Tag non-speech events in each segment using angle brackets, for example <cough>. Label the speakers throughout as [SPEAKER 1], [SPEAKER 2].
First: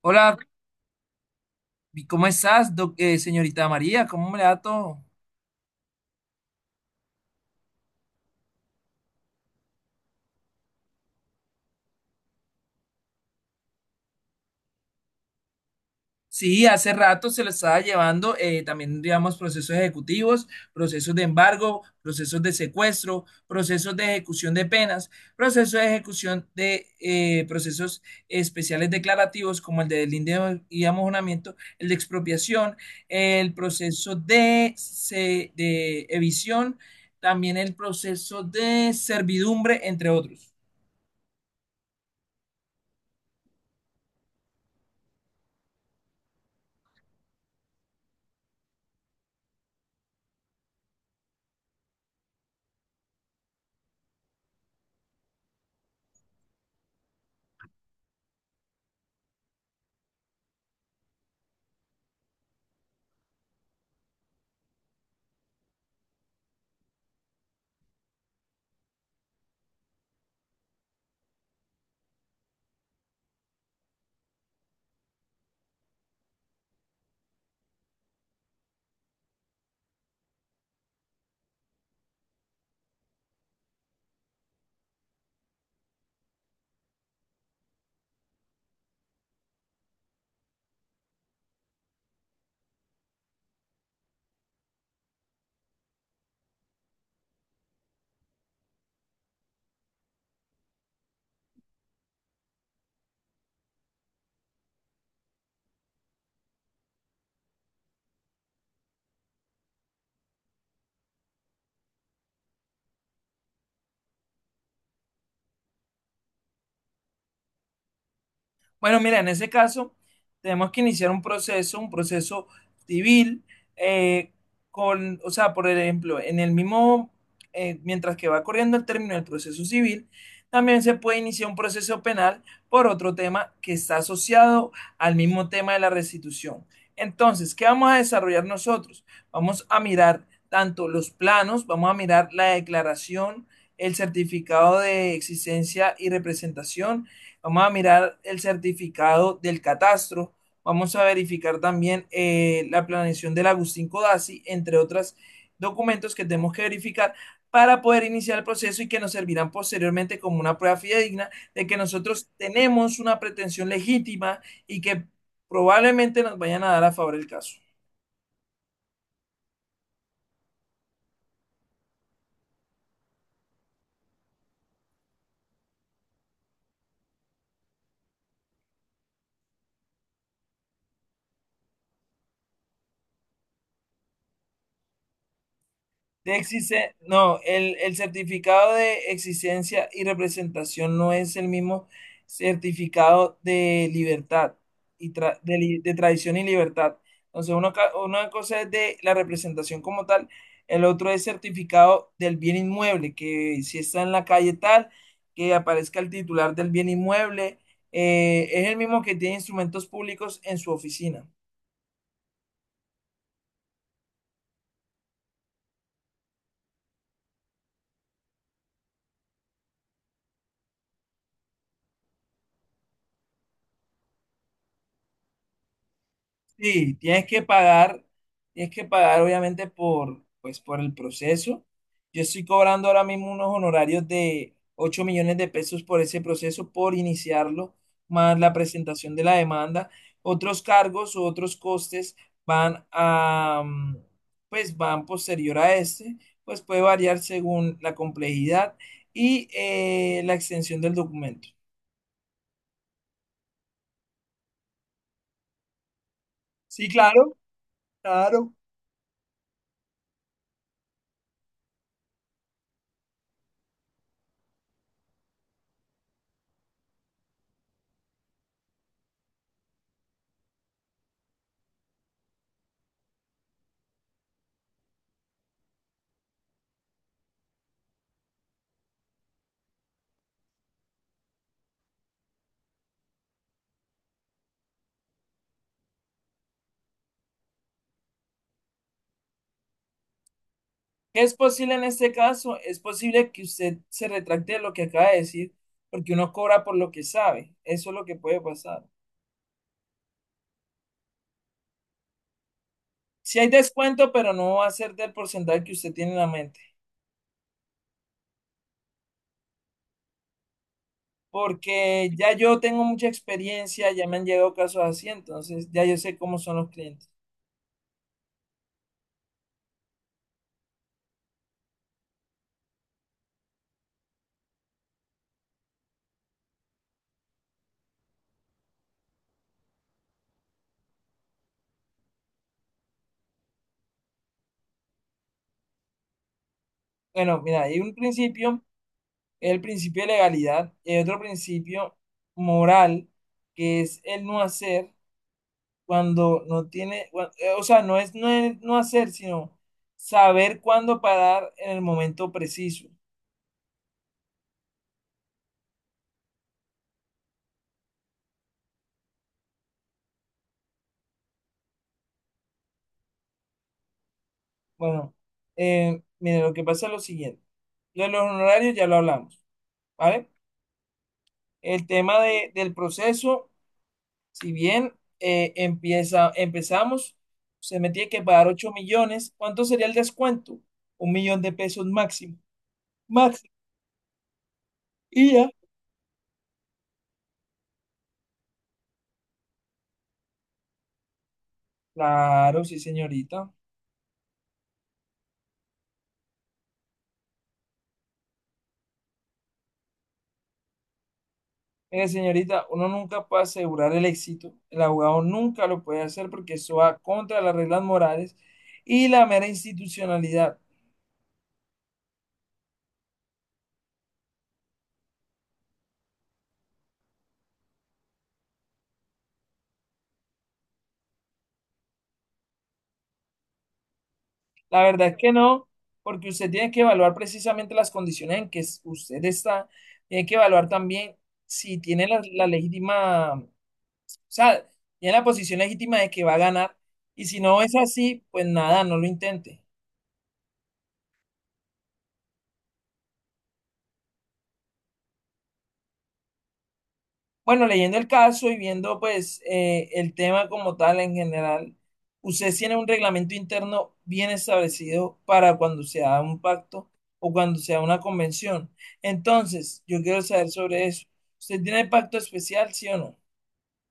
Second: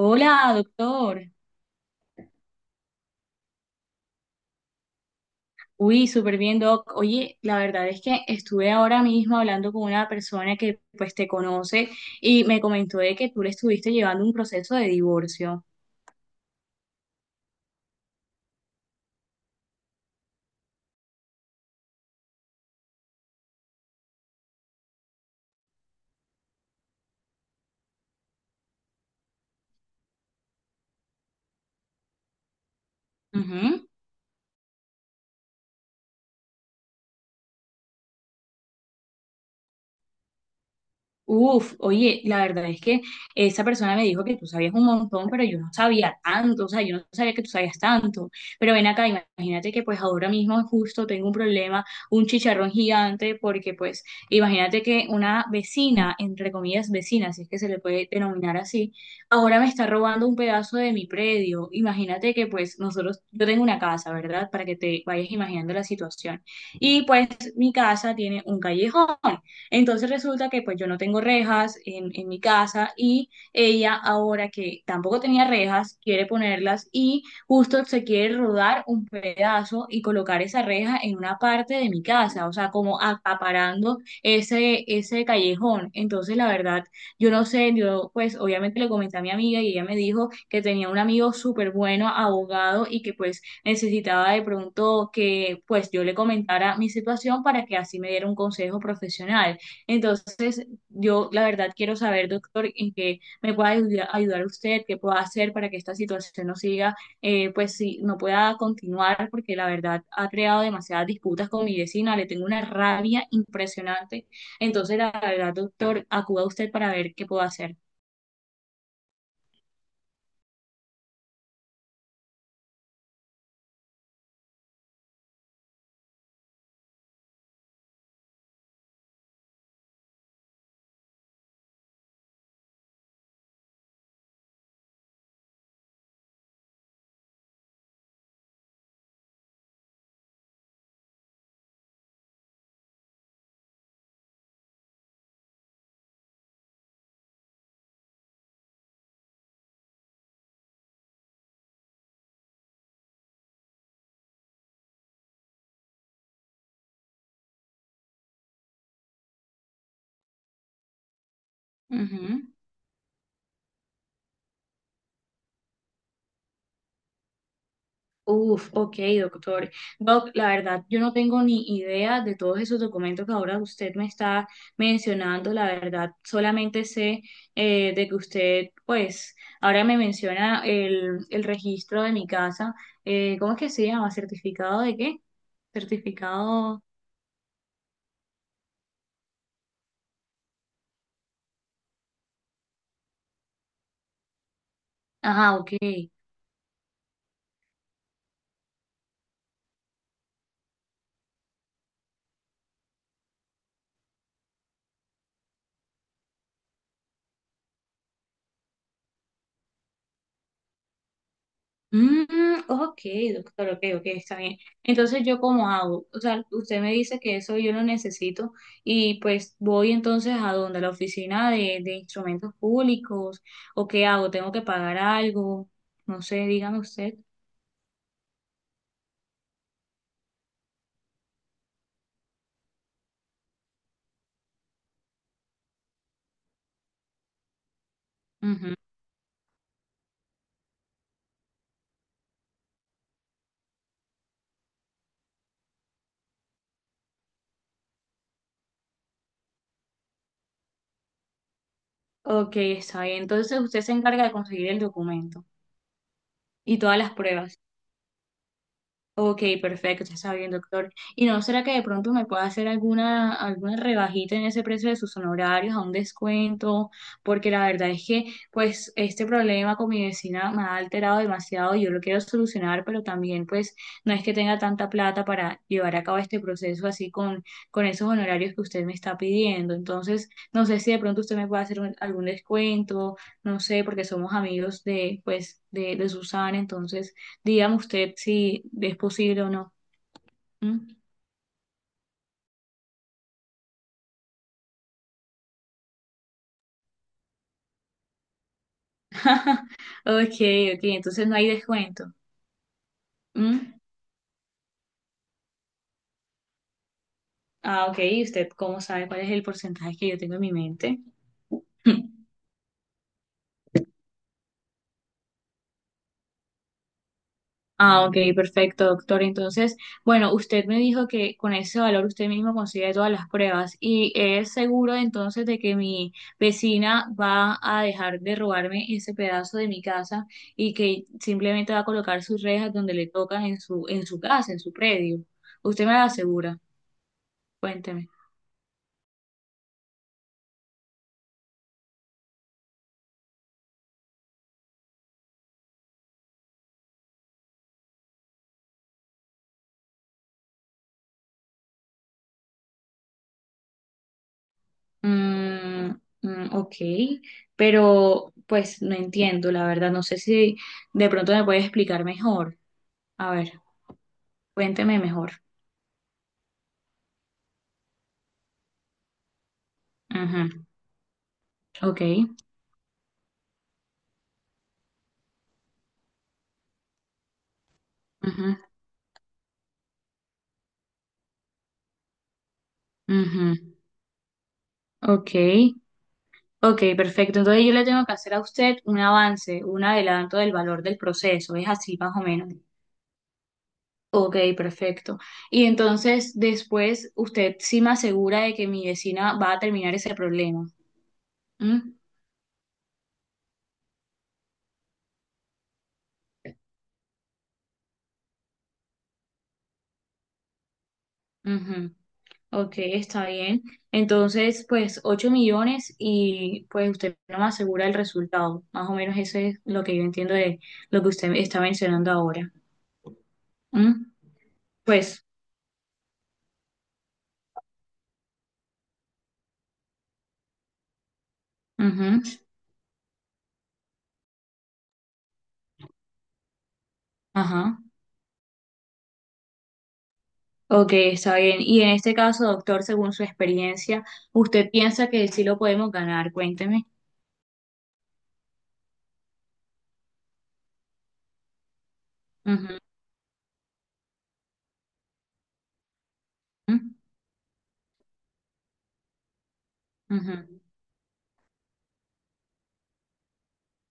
[SPEAKER 1] Hola,
[SPEAKER 2] doctor.
[SPEAKER 1] ¿y ¿cómo estás, señorita María? ¿Cómo me le da todo?
[SPEAKER 2] Uy, súper bien, doc. Oye, la verdad es que estuve ahora mismo hablando con una persona que pues te conoce y me comentó de que tú le estuviste llevando un proceso de divorcio.
[SPEAKER 1] Sí, hace rato se lo estaba llevando, también digamos procesos ejecutivos, procesos de embargo, procesos de secuestro, procesos de ejecución de penas, procesos de ejecución de procesos especiales declarativos como el de delincuencia y amojonamiento, el de expropiación, el
[SPEAKER 2] Ujú.
[SPEAKER 1] proceso de evicción, también el proceso de servidumbre, entre otros.
[SPEAKER 2] Uf, oye, la verdad es que esa persona me dijo que tú sabías un montón, pero yo no sabía tanto, o sea, yo no sabía que tú sabías tanto. Pero ven acá, imagínate que pues ahora mismo justo tengo un problema, un chicharrón gigante, porque pues imagínate que una vecina, entre comillas vecina, si es que se le puede denominar así, ahora me está robando un pedazo de mi predio. Imagínate que pues nosotros, yo tengo una casa, ¿verdad? Para que te vayas imaginando la situación. Y pues mi casa tiene un callejón. Entonces resulta que pues yo no tengo rejas en mi casa y ella ahora que tampoco tenía rejas quiere ponerlas y justo se quiere rodar un pedazo y colocar esa reja en una parte de mi casa, o sea, como acaparando ese callejón. Entonces la verdad, yo no sé, yo pues obviamente le comenté a mi amiga y ella me dijo que tenía un amigo súper bueno, abogado y que pues necesitaba de pronto que pues yo le comentara mi situación para que así me diera un consejo profesional. Entonces, yo la verdad quiero saber, doctor, en qué me pueda ayudar usted, qué pueda hacer para que esta situación no siga, pues sí, no pueda continuar, porque la verdad ha creado demasiadas disputas con mi vecina, le tengo una rabia impresionante. Entonces, la verdad, doctor, acuda usted para ver qué puedo hacer.
[SPEAKER 1] Bueno, mira, en ese caso tenemos que iniciar un proceso civil, eh, o sea, por ejemplo, en el mismo, mientras que va corriendo el término del proceso civil, también se puede iniciar un proceso penal por otro tema que está asociado al mismo tema de la restitución. Entonces, ¿qué vamos a desarrollar nosotros? Vamos a mirar tanto los planos, vamos a mirar la declaración, el certificado de existencia y representación. Vamos a mirar el certificado del catastro. Vamos a verificar también la planeación del Agustín Codazzi, entre otros documentos que tenemos que verificar para poder iniciar el proceso y que nos servirán posteriormente como una prueba fidedigna de que nosotros
[SPEAKER 2] Ujú.
[SPEAKER 1] tenemos una pretensión legítima y que probablemente nos vayan a dar a favor el caso.
[SPEAKER 2] Uf, ok, doctor. Doc, la verdad, yo no tengo ni idea de todos esos documentos que ahora usted me está mencionando. La verdad, solamente sé de que usted, pues, ahora me menciona el registro de mi casa. ¿Cómo es que se llama? ¿Certificado de qué?
[SPEAKER 1] De
[SPEAKER 2] Certificado.
[SPEAKER 1] existe, no, el certificado de existencia y representación no es el mismo certificado de libertad y
[SPEAKER 2] Ajá, ok.
[SPEAKER 1] de tradición y libertad. Entonces, una cosa es de la representación como tal, el otro es certificado del bien inmueble, que si está en la calle tal, que aparezca el titular del bien inmueble, es el mismo que tiene instrumentos públicos en su oficina.
[SPEAKER 2] Mm, ok, doctor, ok, ok, está bien. Entonces, ¿yo cómo hago? O sea, usted me dice que eso yo lo necesito y pues voy entonces a donde la oficina de instrumentos públicos o qué hago, tengo que pagar algo, no sé, dígame
[SPEAKER 1] Sí,
[SPEAKER 2] usted.
[SPEAKER 1] tienes que pagar obviamente por, pues, por el proceso. Yo estoy cobrando ahora mismo unos honorarios de 8 millones de pesos por ese proceso, por iniciarlo, más la
[SPEAKER 2] Ujú.
[SPEAKER 1] presentación de la demanda. Otros cargos o otros costes van a, pues van posterior a este, pues puede variar según la complejidad y la extensión del documento.
[SPEAKER 2] Ok, está bien. Entonces, usted se encarga de conseguir el documento y
[SPEAKER 1] Sí,
[SPEAKER 2] todas las
[SPEAKER 1] claro,
[SPEAKER 2] pruebas.
[SPEAKER 1] claro.
[SPEAKER 2] Ok, perfecto, ya está bien, doctor. ¿Y no será que de pronto me pueda hacer alguna, alguna rebajita en ese precio de sus honorarios, a un descuento? Porque la verdad es que, pues, este problema con mi vecina me ha alterado demasiado. Yo lo quiero solucionar, pero también, pues, no es que tenga tanta plata para llevar a cabo este proceso así con esos honorarios que usted me está pidiendo. Entonces, no sé si de pronto usted me puede hacer algún descuento, no sé, porque somos amigos de, pues, de Susana, entonces. Dígame usted si es posible o no. ¿Mm?
[SPEAKER 1] ¿Qué es posible en este caso? Es posible que usted se retracte de lo que acaba de decir, porque uno cobra por lo que sabe. Eso es lo que puede pasar.
[SPEAKER 2] <laughs> Ok, ok, entonces no hay descuento.
[SPEAKER 1] Si hay
[SPEAKER 2] ¿Mm?
[SPEAKER 1] descuento, pero no va a ser del porcentaje que usted tiene en la mente,
[SPEAKER 2] Ah, ok, ¿y usted cómo sabe cuál es el porcentaje que yo tengo en mi mente?
[SPEAKER 1] porque
[SPEAKER 2] <laughs>
[SPEAKER 1] ya yo tengo mucha experiencia, ya me han llegado casos así, entonces ya yo sé cómo son los clientes.
[SPEAKER 2] Ah, ok, perfecto, doctor. Entonces, bueno, usted me dijo que con ese valor usted mismo consigue todas las pruebas y es seguro entonces de que mi vecina va a dejar de robarme ese pedazo de mi casa y que simplemente va a colocar sus rejas donde le tocan en su casa, en su predio. ¿Usted me lo asegura?
[SPEAKER 1] Bueno, mira, hay un
[SPEAKER 2] Cuénteme.
[SPEAKER 1] principio, el principio de legalidad, y hay otro principio moral, que es el no hacer. Cuando no tiene, cua- O sea, no es, no es no hacer, sino saber cuándo parar en el momento preciso.
[SPEAKER 2] Mm, mm, ok, pero pues no entiendo, la verdad, no sé si de pronto me puedes explicar mejor. A ver, cuénteme
[SPEAKER 1] Bueno,
[SPEAKER 2] mejor.
[SPEAKER 1] mire, lo que pasa es lo siguiente. Lo de los honorarios ya lo hablamos, ¿vale?
[SPEAKER 2] Ujú.
[SPEAKER 1] El
[SPEAKER 2] Ok.
[SPEAKER 1] tema del proceso, si bien empezamos, se me tiene que pagar
[SPEAKER 2] Ujú,
[SPEAKER 1] 8 millones. ¿Cuánto sería el descuento? 1 millón de pesos máximo. Máximo.
[SPEAKER 2] ujú.
[SPEAKER 1] Y
[SPEAKER 2] Ok,
[SPEAKER 1] ya.
[SPEAKER 2] ok, perfecto. Entonces yo le tengo que hacer a usted un avance, un adelanto del valor del proceso, es así más o menos.
[SPEAKER 1] Claro, sí, señorita.
[SPEAKER 2] Ok, perfecto. Y entonces después usted sí me asegura de que mi vecina va a terminar ese problema. ¿Mm?
[SPEAKER 1] Mire, señorita, uno nunca puede asegurar el éxito. El abogado nunca lo puede hacer porque eso va contra las reglas morales y la mera institucionalidad.
[SPEAKER 2] Ujú. Ok, está bien. Entonces, pues 8 millones y pues usted no me asegura el resultado. Más o menos eso es lo que yo entiendo de lo que usted está mencionando ahora. ¿Mm?
[SPEAKER 1] La verdad es
[SPEAKER 2] Pues,
[SPEAKER 1] que no, porque usted tiene que evaluar precisamente las condiciones usted está. Tiene que evaluar también si tiene
[SPEAKER 2] ujú,
[SPEAKER 1] la legítima, o sea, tiene la posición legítima de que va a ganar. Y si no es
[SPEAKER 2] ajá.
[SPEAKER 1] así, pues nada, no lo intente.
[SPEAKER 2] Ok, está bien. Y en este caso, doctor, según su experiencia, ¿usted piensa que sí lo podemos ganar? Cuénteme.
[SPEAKER 1] Bueno, leyendo el caso y viendo pues el tema como tal en general, ustedes tienen
[SPEAKER 2] Ujú,
[SPEAKER 1] un reglamento interno bien establecido para cuando se haga un pacto o cuando se haga una convención. Entonces, yo quiero
[SPEAKER 2] ujú.
[SPEAKER 1] saber sobre eso. ¿Usted tiene pacto especial, sí o no?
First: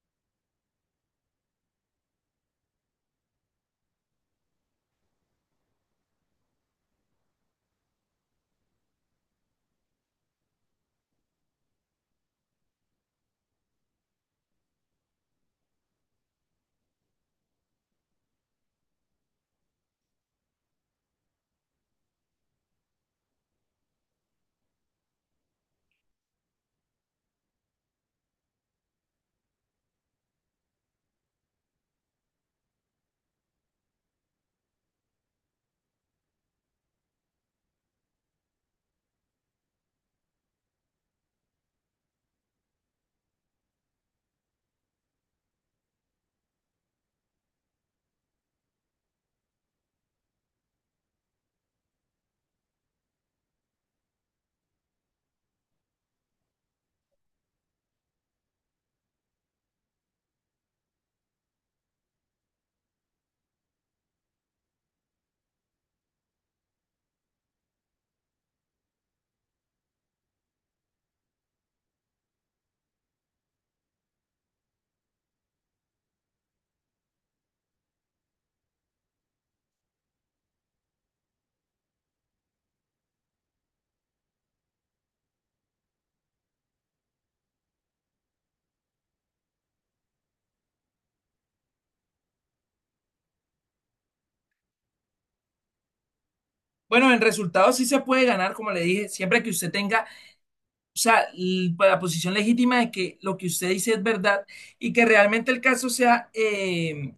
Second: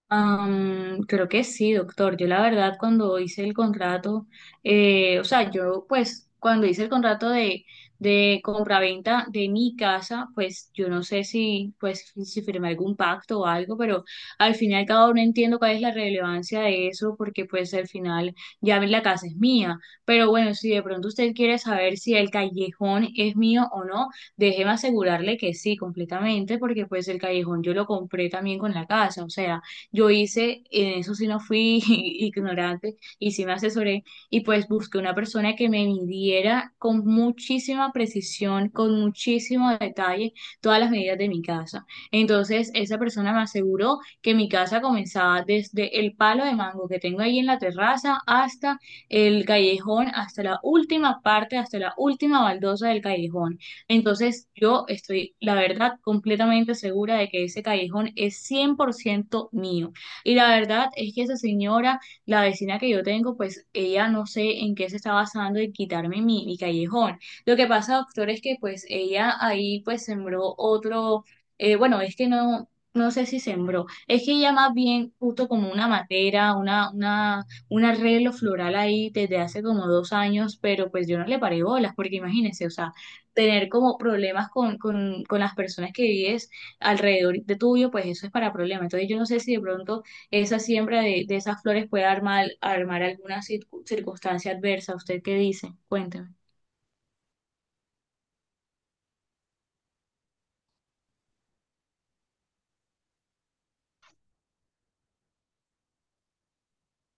[SPEAKER 2] Am, creo que sí, doctor. Yo la verdad cuando hice el contrato, o sea, yo pues cuando hice el contrato de compraventa de mi casa, pues yo no sé si pues si firmé algún pacto o algo, pero al final cada uno entiendo cuál es la relevancia de eso, porque pues al final ya la casa es mía. Pero bueno, si de pronto usted quiere saber si el callejón es mío o no, déjeme asegurarle que sí, completamente, porque pues el callejón yo lo compré también con la casa, o sea. Yo hice, en eso sí no fui <laughs> ignorante y sí me asesoré y pues busqué una persona que me midiera con muchísima precisión, con muchísimo detalle todas las medidas de mi casa. Entonces esa persona me aseguró que mi casa comenzaba desde el palo de mango que tengo ahí en la terraza hasta el callejón, hasta la última parte, hasta la última baldosa del callejón. Entonces yo estoy, la verdad, completamente segura de que ese callejón es 100% mío. Y la verdad es que esa señora, la vecina que yo tengo, pues ella no sé en qué se está basando en quitarme mi, mi callejón. Lo que pasa, doctor, es que pues ella ahí pues sembró otro, bueno, es que no... No sé si sembró, es que ella más bien justo como una matera, una, un arreglo floral ahí desde hace como 2 años, pero pues yo no le paré bolas, porque imagínense, o sea, tener como problemas con las personas que vives alrededor de tuyo, pues eso es para problemas. Entonces yo no sé si de pronto esa siembra de esas flores puede armar, armar alguna circunstancia adversa. ¿Usted qué dice? Cuénteme.
[SPEAKER 1] Bueno, en resultados sí se puede ganar, como le dije, siempre que usted tenga. Pues, la posición legítima de que lo que usted dice es verdad y que realmente el caso sea,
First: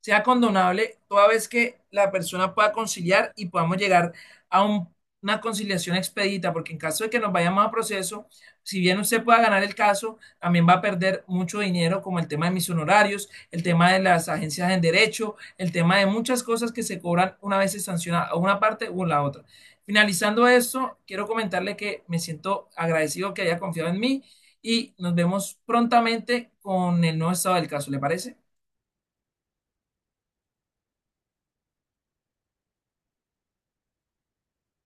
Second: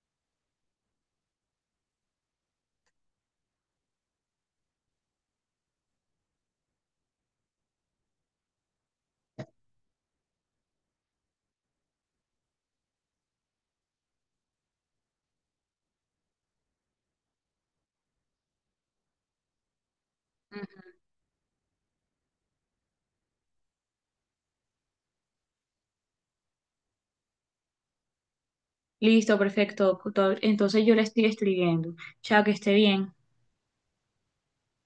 [SPEAKER 1] sea condonable toda vez que la persona pueda conciliar y podamos llegar a una conciliación expedita, porque en caso de que nos vayamos a proceso, si bien usted pueda ganar el caso, también va a perder mucho dinero, como el tema de mis honorarios, el tema de las agencias en derecho, el tema de muchas cosas que se cobran una vez se sanciona a una parte o la otra. Finalizando eso, quiero comentarle que me siento agradecido que haya confiado en mí y nos vemos prontamente con el nuevo estado del caso, ¿le parece?
[SPEAKER 2] Listo, perfecto. Doctor. Entonces yo le estoy escribiendo. Chao, que esté bien.